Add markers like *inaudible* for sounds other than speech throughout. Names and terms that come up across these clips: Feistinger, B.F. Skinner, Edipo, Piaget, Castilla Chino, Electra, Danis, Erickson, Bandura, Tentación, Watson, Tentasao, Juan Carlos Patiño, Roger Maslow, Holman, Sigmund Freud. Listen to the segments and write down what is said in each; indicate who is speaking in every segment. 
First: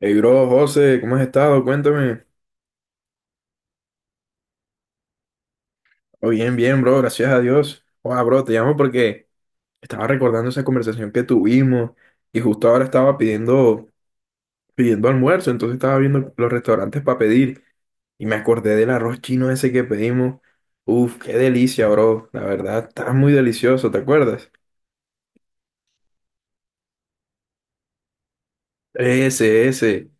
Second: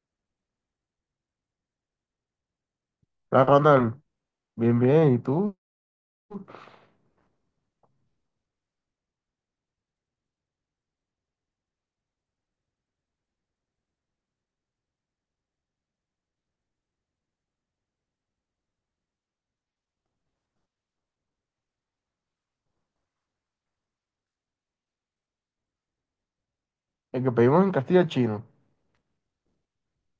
Speaker 1: Hey, bro, José, ¿cómo has estado? Cuéntame.
Speaker 2: La Ronald, bien, bien. ¿Y tú?
Speaker 1: Oh, bien, bien, bro, gracias a Dios. Wow, bro, te llamo porque estaba recordando esa conversación que tuvimos y justo ahora estaba pidiendo almuerzo, entonces estaba viendo los restaurantes para pedir y me acordé del arroz chino ese que pedimos. Uf, qué delicia, bro. La verdad, está muy delicioso, ¿te acuerdas?
Speaker 2: El que pedimos en Castilla Chino.
Speaker 1: Ese, ese.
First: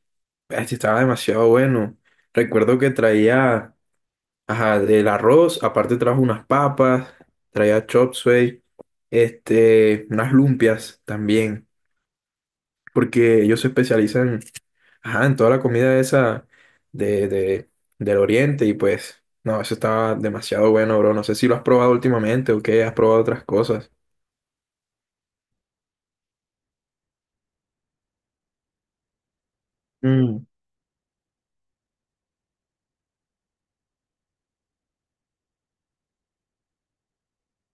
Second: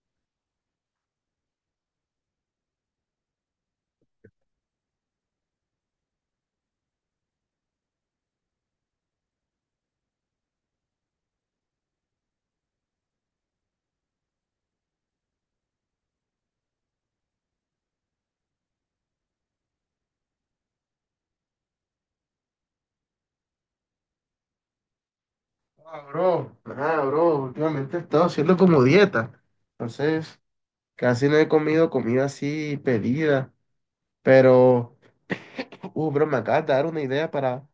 Speaker 1: Este estaba demasiado bueno. Recuerdo que traía. Ajá, del arroz, aparte trajo unas papas, traía chop suey, unas lumpias también, porque ellos se especializan, ajá, en toda la comida esa de, de, del oriente y pues, no, eso estaba demasiado bueno, bro. No sé si lo has probado últimamente o qué, has probado otras cosas.
Speaker 2: Ah, bro, nada, bro. Últimamente he estado haciendo como dieta. Entonces,
Speaker 1: Mm,
Speaker 2: casi no he comido comida así pedida. Pero, bro, me acabas de dar una idea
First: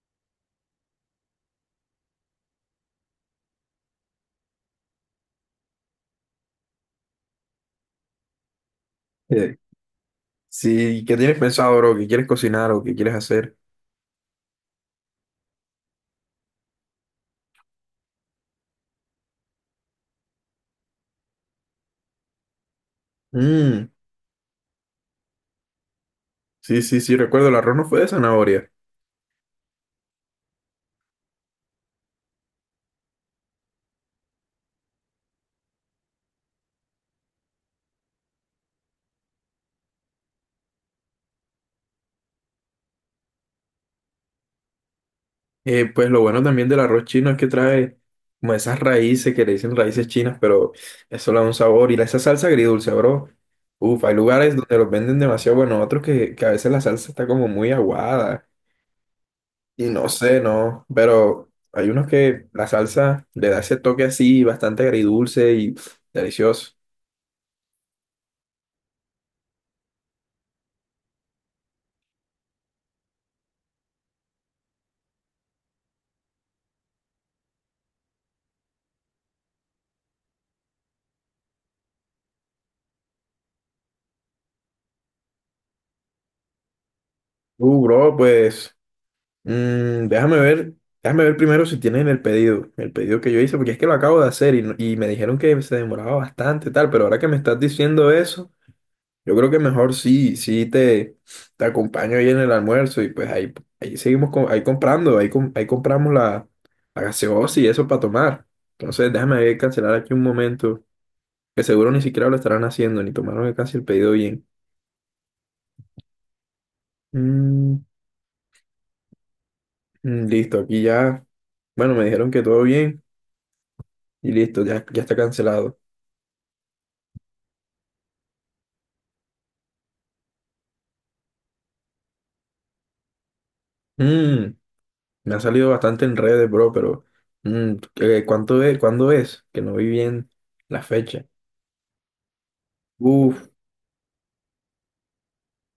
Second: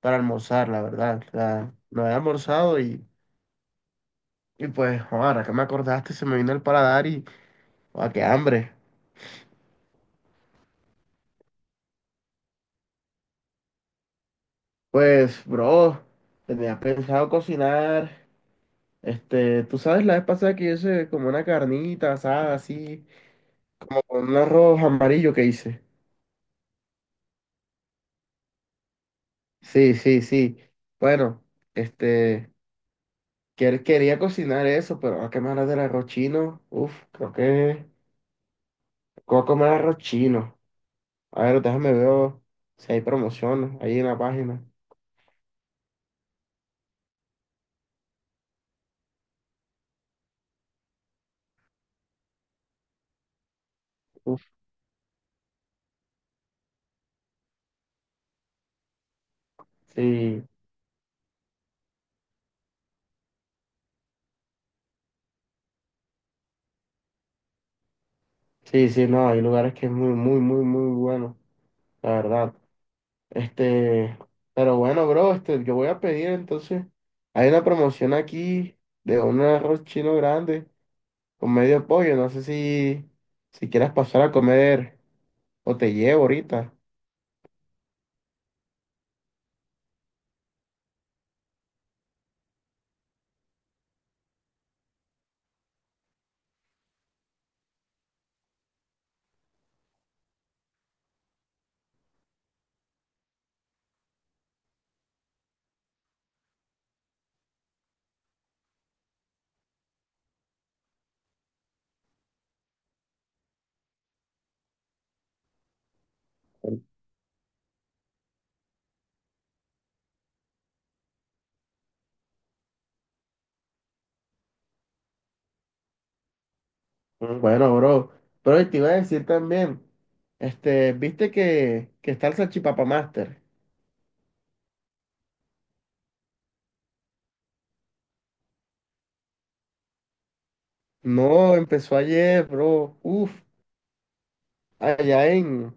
Speaker 2: para almorzar, la verdad. O sea, no había almorzado y pues, ahora que me acordaste, se me vino el paladar y, ah, qué hambre.
Speaker 1: eh, sí, ¿qué tienes pensado, bro? ¿Qué quieres cocinar o qué quieres hacer?
Speaker 2: Pues, bro, tenía pensado cocinar. Este, tú sabes, la vez pasada que yo hice como una carnita asada, así,
Speaker 1: Mm,
Speaker 2: como con un arroz amarillo que hice.
Speaker 1: sí, sí, sí, recuerdo, el arroz no fue de zanahoria.
Speaker 2: Sí, sí, sí. Bueno, este, él quería cocinar eso, pero a qué me hablas del arroz chino. Uf, creo que voy a comer arroz chino. A ver, déjame ver si hay promociones ahí en la página.
Speaker 1: Pues lo bueno también del arroz chino es que trae como esas raíces que le dicen raíces chinas, pero eso le da un sabor. Esa salsa agridulce, bro. Uf, hay
Speaker 2: Uf,
Speaker 1: lugares donde los venden demasiado bueno, otros que a veces la salsa está como muy aguada. Y no sé,
Speaker 2: sí,
Speaker 1: no. Pero hay unos que la salsa le da ese toque así, bastante agridulce y pff, delicioso.
Speaker 2: sí, sí, no, hay lugares que es muy, muy, muy, muy bueno, la verdad. Este, pero bueno, bro, este, yo voy a pedir entonces. Hay una promoción aquí de un arroz chino grande con medio pollo. No sé si, si quieras pasar a comer o te llevo ahorita.
Speaker 1: Bro, pues. Mm, déjame ver primero si tienen el pedido que yo hice, porque es que lo acabo de hacer y, no- y me dijeron que se demoraba bastante, tal, pero ahora que me estás diciendo eso, yo creo que mejor sí, te acompaño ahí en el almuerzo y pues ahí, ahí seguimos, ahí comprando, ahí, ahí compramos la gaseosa y eso para tomar. Entonces déjame ver, cancelar aquí un momento, que seguro ni siquiera lo estarán haciendo, ni tomaron casi el pedido bien. Mm, Listo, aquí ya, bueno, me dijeron que todo bien y listo, ya, ya está cancelado.
Speaker 2: Mm, bueno, bro. Pero te iba a decir también, este, viste que, está el salchipapa Master.
Speaker 1: Mm, me ha salido bastante en redes, bro, pero ¿cuánto es? ¿Cuándo es? Que no vi bien la fecha.
Speaker 2: No, empezó ayer, bro. Uf,
Speaker 1: Uf,
Speaker 2: allá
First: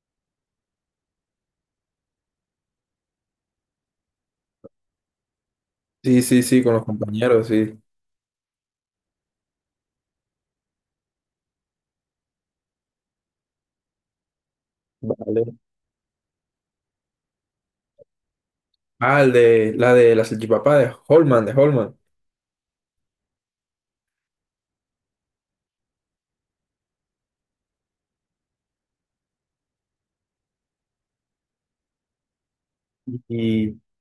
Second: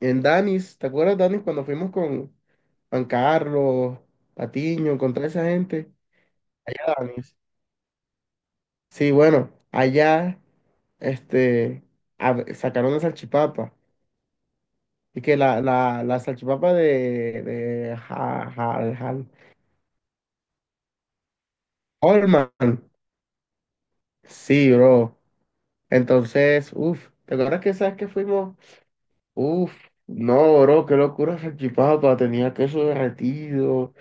Speaker 2: en Danis. ¿Te acuerdas, Danis, cuando fuimos con Juan Carlos, Patiño, con toda esa gente?
Speaker 1: sí, sí, sí, con los
Speaker 2: Allá, Danis.
Speaker 1: compañeros, sí.
Speaker 2: Sí, bueno, allá este, sacaron la salchipapa. Y que
Speaker 1: Vale.
Speaker 2: la, salchipapa de,
Speaker 1: Ah, la de la salchipapa de Holman, de Holman.
Speaker 2: Holman. Sí, bro. Entonces, uff, ¿te acuerdas que sabes que fuimos? Uff, no, bro, qué locura salchipapa. Tenía queso
Speaker 1: Y
Speaker 2: derretido,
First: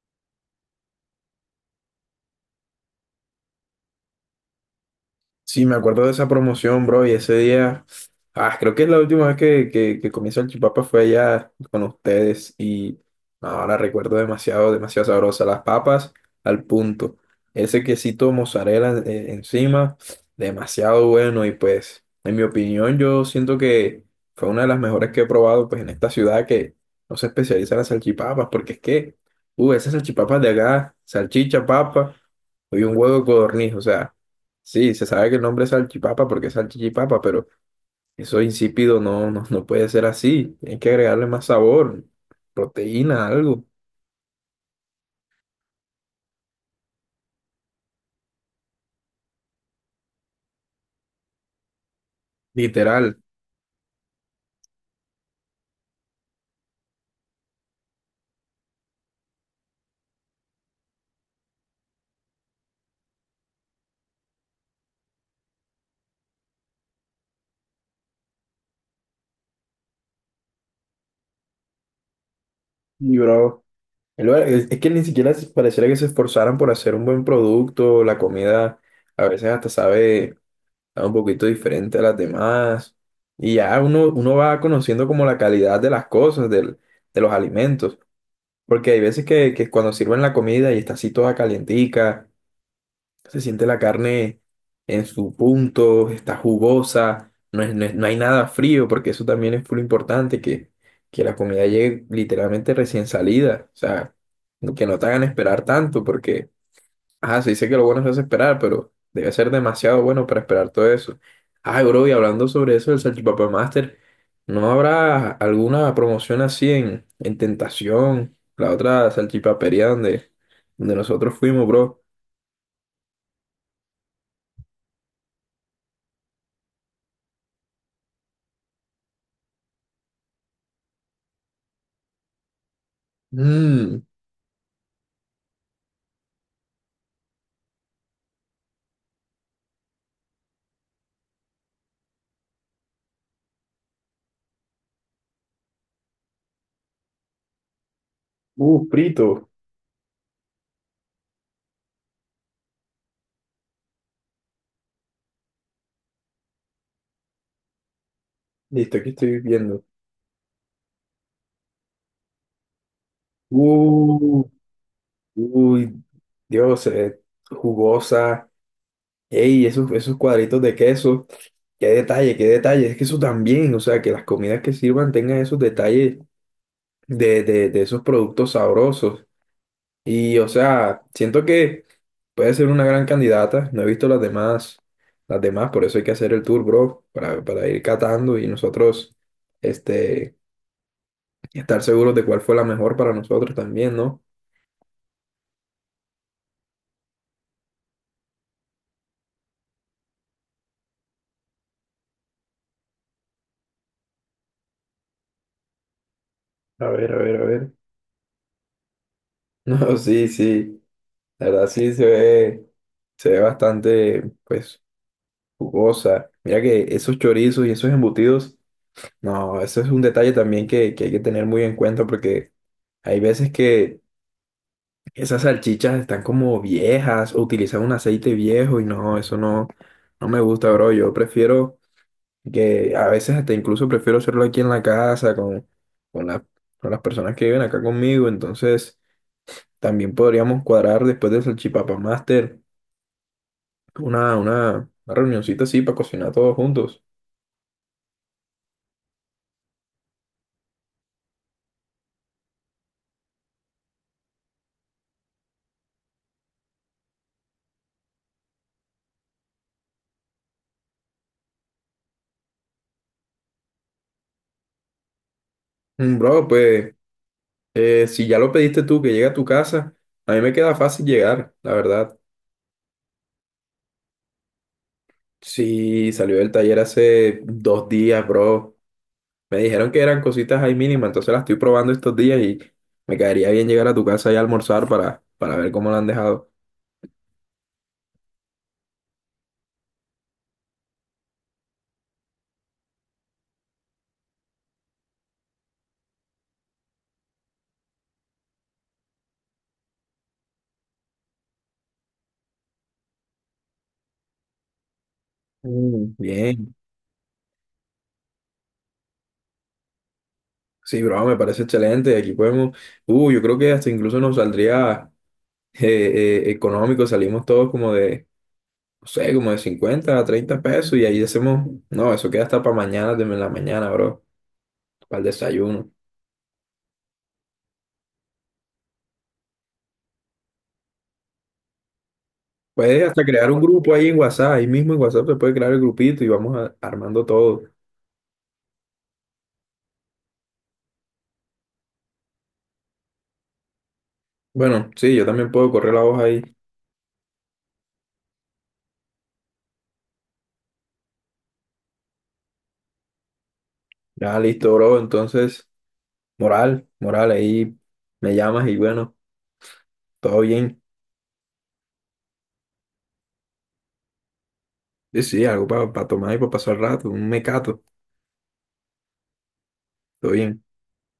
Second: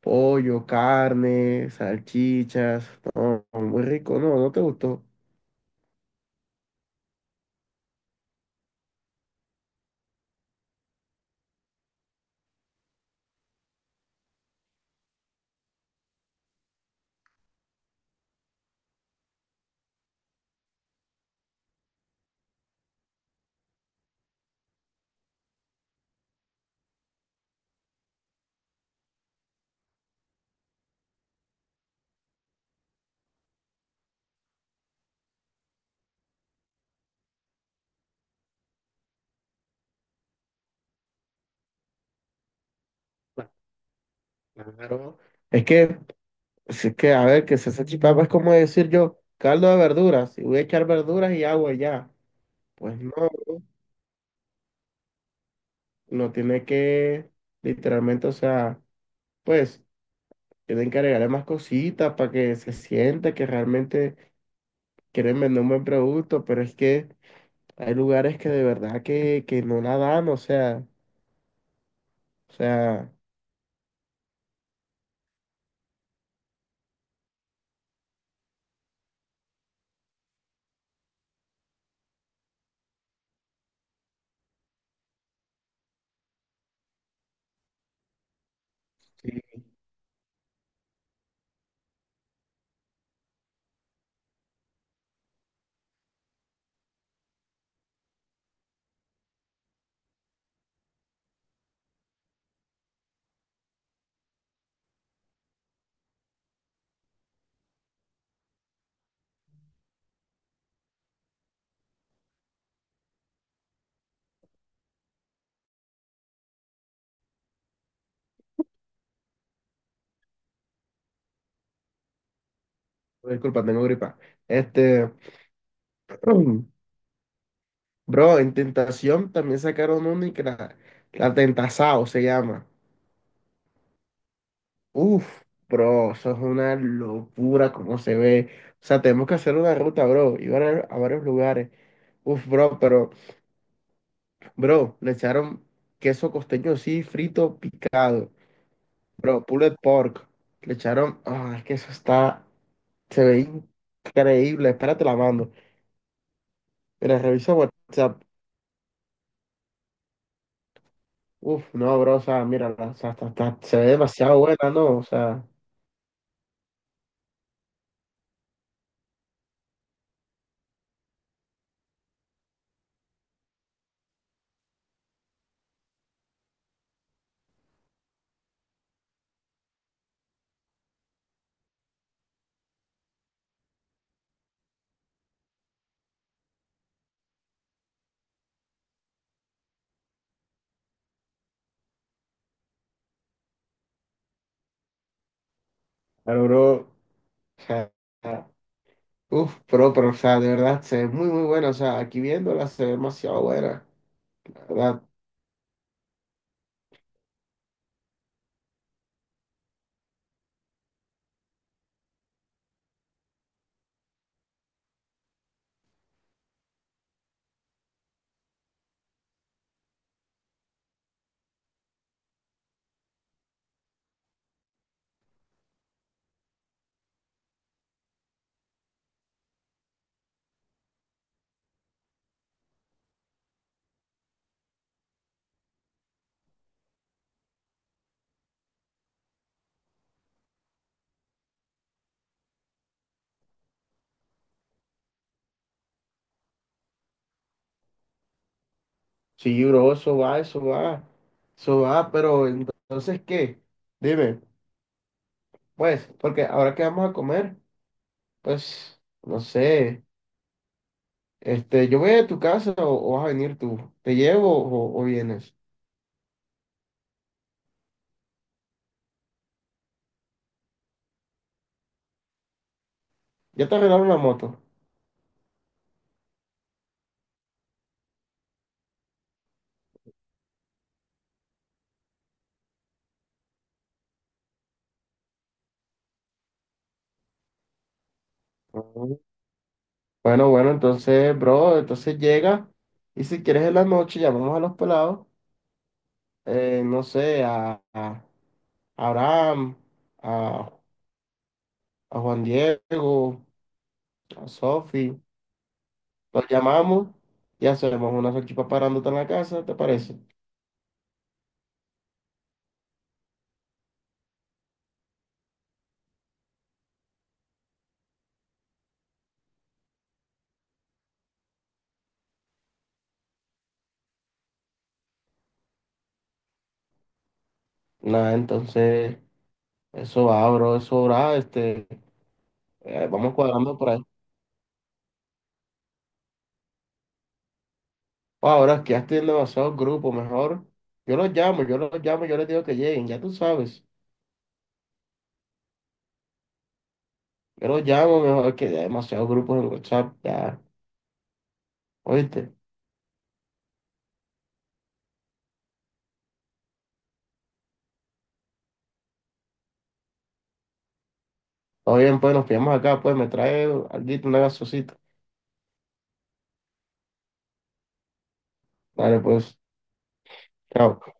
Speaker 2: pollo, carne, salchichas. No, muy rico. No, no te gustó.
Speaker 1: sí, me acuerdo de esa promoción, bro, y ese día, ah, creo que es la última vez que, que comí salchipapa fue allá con ustedes y ahora recuerdo demasiado, demasiado sabrosa. Las papas al punto, ese quesito mozzarella encima, demasiado bueno y pues, en mi opinión, yo siento que fue una de las mejores que he probado pues en esta ciudad que no se especializa en las salchipapas, porque es que, esas salchipapas de acá, salchicha, papa y un huevo de codorniz, o sea. Sí, se sabe que el nombre es salchipapa porque es salchichipapa, pero eso insípido no, no, no puede ser así. Hay que agregarle más sabor, proteína, algo,
Speaker 2: Claro. Es que. Así que, a ver, que se salsa chipapa es como decir yo, caldo de verduras, y voy a echar verduras y agua y ya. Pues no,
Speaker 1: literal.
Speaker 2: no tiene que, literalmente, o sea, pues, tienen que agregarle más cositas para que se sienta que realmente quieren vender un buen producto, pero es que hay lugares que de verdad que no la dan, o sea,
Speaker 1: Y bro, es que ni siquiera pareciera que se esforzaran por hacer un buen producto. La comida a veces hasta sabe, sabe un poquito diferente a las demás. Y ya uno, uno va conociendo como la calidad de las cosas, de los alimentos. Porque hay veces
Speaker 2: sí,
Speaker 1: que cuando sirven la comida y está así toda calientica. Se siente la carne en su punto, está jugosa, no hay nada frío, porque eso también es muy importante, que la comida llegue literalmente recién salida. O sea, que no te hagan esperar tanto, porque, ajá, se dice que lo bueno se hace esperar, pero debe ser demasiado bueno para esperar todo eso. Ay, bro, y hablando sobre eso del Salchipapa Master, ¿no habrá alguna promoción así en Tentación, la otra salchipapería donde, donde nosotros fuimos, bro?
Speaker 2: disculpa, tengo gripa. Este, *clears throat* bro, en Tentación también sacaron una y que la, la Tentasao se llama.
Speaker 1: Mmm,
Speaker 2: Uf, bro, eso es una locura como se ve. O sea, tenemos que hacer una ruta, bro, y a varios lugares. Uf, bro, pero, bro, le echaron queso costeño así, frito, picado.
Speaker 1: uh,
Speaker 2: Bro,
Speaker 1: frito.
Speaker 2: pulled pork. Le echaron, ah, es que eso está, se ve increíble. Espérate, la mando. Mira, revisa WhatsApp.
Speaker 1: Listo, aquí estoy viendo.
Speaker 2: Uf, no, bro, o sea, mira, o sea, se ve demasiado
Speaker 1: Uh,
Speaker 2: buena, ¿no? O sea,
Speaker 1: uy, Dios, jugosa. Ey, esos, esos cuadritos de queso. Qué detalle, qué detalle. Es que eso también, o sea, que las comidas que sirvan tengan esos detalles de esos productos sabrosos. Y, o sea, siento que puede ser una gran candidata. No he visto las demás, por eso hay que hacer el tour, bro, para ir catando y nosotros, este, estar seguros de cuál fue la mejor para nosotros también, ¿no?
Speaker 2: pero, bro, o sea. Uf, pero, o sea, de verdad, se ve muy, muy buena. O sea, aquí viéndola se ve demasiado buena. La verdad,
Speaker 1: A ver, a ver, a ver. *laughs* No, sí, sí. La verdad sí se ve bastante, pues, jugosa. Mira que esos chorizos y esos embutidos, no, eso es un detalle también que hay que tener muy en cuenta porque hay veces que esas salchichas están como viejas o utilizan un aceite viejo y no, eso no, no me gusta, bro. Yo prefiero que a veces hasta incluso prefiero hacerlo aquí en la casa con, con la- con las personas que viven acá conmigo, entonces. También podríamos cuadrar después del Salchipapa Master una reunioncita así para cocinar todos juntos.
Speaker 2: sí, bro, eso va, eso va, eso va, pero entonces, ¿qué? Dime, pues, porque ahora que vamos a comer, pues, no sé, este, yo voy a tu casa o vas a venir tú. ¿Te llevo o vienes?
Speaker 1: Mm, bro, pues si ya lo pediste tú que llegue a tu casa, a mí me queda fácil llegar, la verdad.
Speaker 2: Ya te arreglaron la moto.
Speaker 1: Sí, salió del taller hace 2 días, bro. Me dijeron que eran cositas ahí mínimas, entonces las estoy probando estos días y me caería bien llegar a tu casa y almorzar para ver cómo la han dejado.
Speaker 2: Ujú. Bueno, bueno, entonces, bro, entonces llega y si quieres en la noche llamamos a los pelados, no sé, a Abraham, a, a Juan Diego, a Sofi.
Speaker 1: Mm,
Speaker 2: Los
Speaker 1: bien,
Speaker 2: llamamos y hacemos una salchipapa grandota en la casa, ¿te parece?
Speaker 1: sí, bro, me parece excelente. Aquí podemos, yo creo que hasta incluso nos saldría. Económico, salimos todos como de, no sé, como de 50 a 30 pesos y ahí hacemos, no, eso queda hasta para mañana, de la mañana, bro, para el desayuno.
Speaker 2: Nada, entonces, eso va, bro, eso va, este,
Speaker 1: Puedes hasta
Speaker 2: vamos
Speaker 1: crear un
Speaker 2: cuadrando por
Speaker 1: grupo
Speaker 2: ahí.
Speaker 1: ahí en WhatsApp, ahí mismo en WhatsApp se puede crear el grupito y armando todo.
Speaker 2: Oh, ahora es que ya estoy en demasiados grupos, mejor. Yo los llamo, yo los llamo, yo les digo que lleguen, ya tú sabes.
Speaker 1: Bueno, sí, yo también puedo correr la hoja ahí.
Speaker 2: Yo los llamo, mejor que ya hay demasiados grupos en WhatsApp, ya, ¿oíste?
Speaker 1: Ya, listo, bro, entonces, moral, moral, ahí me llamas y bueno, todo bien.
Speaker 2: Todo bien, pues nos pillamos acá, pues me trae alguito, una gaseosita.
Speaker 1: Sí, sí, algo para tomar y para pasar el rato, un mecato,
Speaker 2: Dale, pues,
Speaker 1: todo bien.
Speaker 2: chao.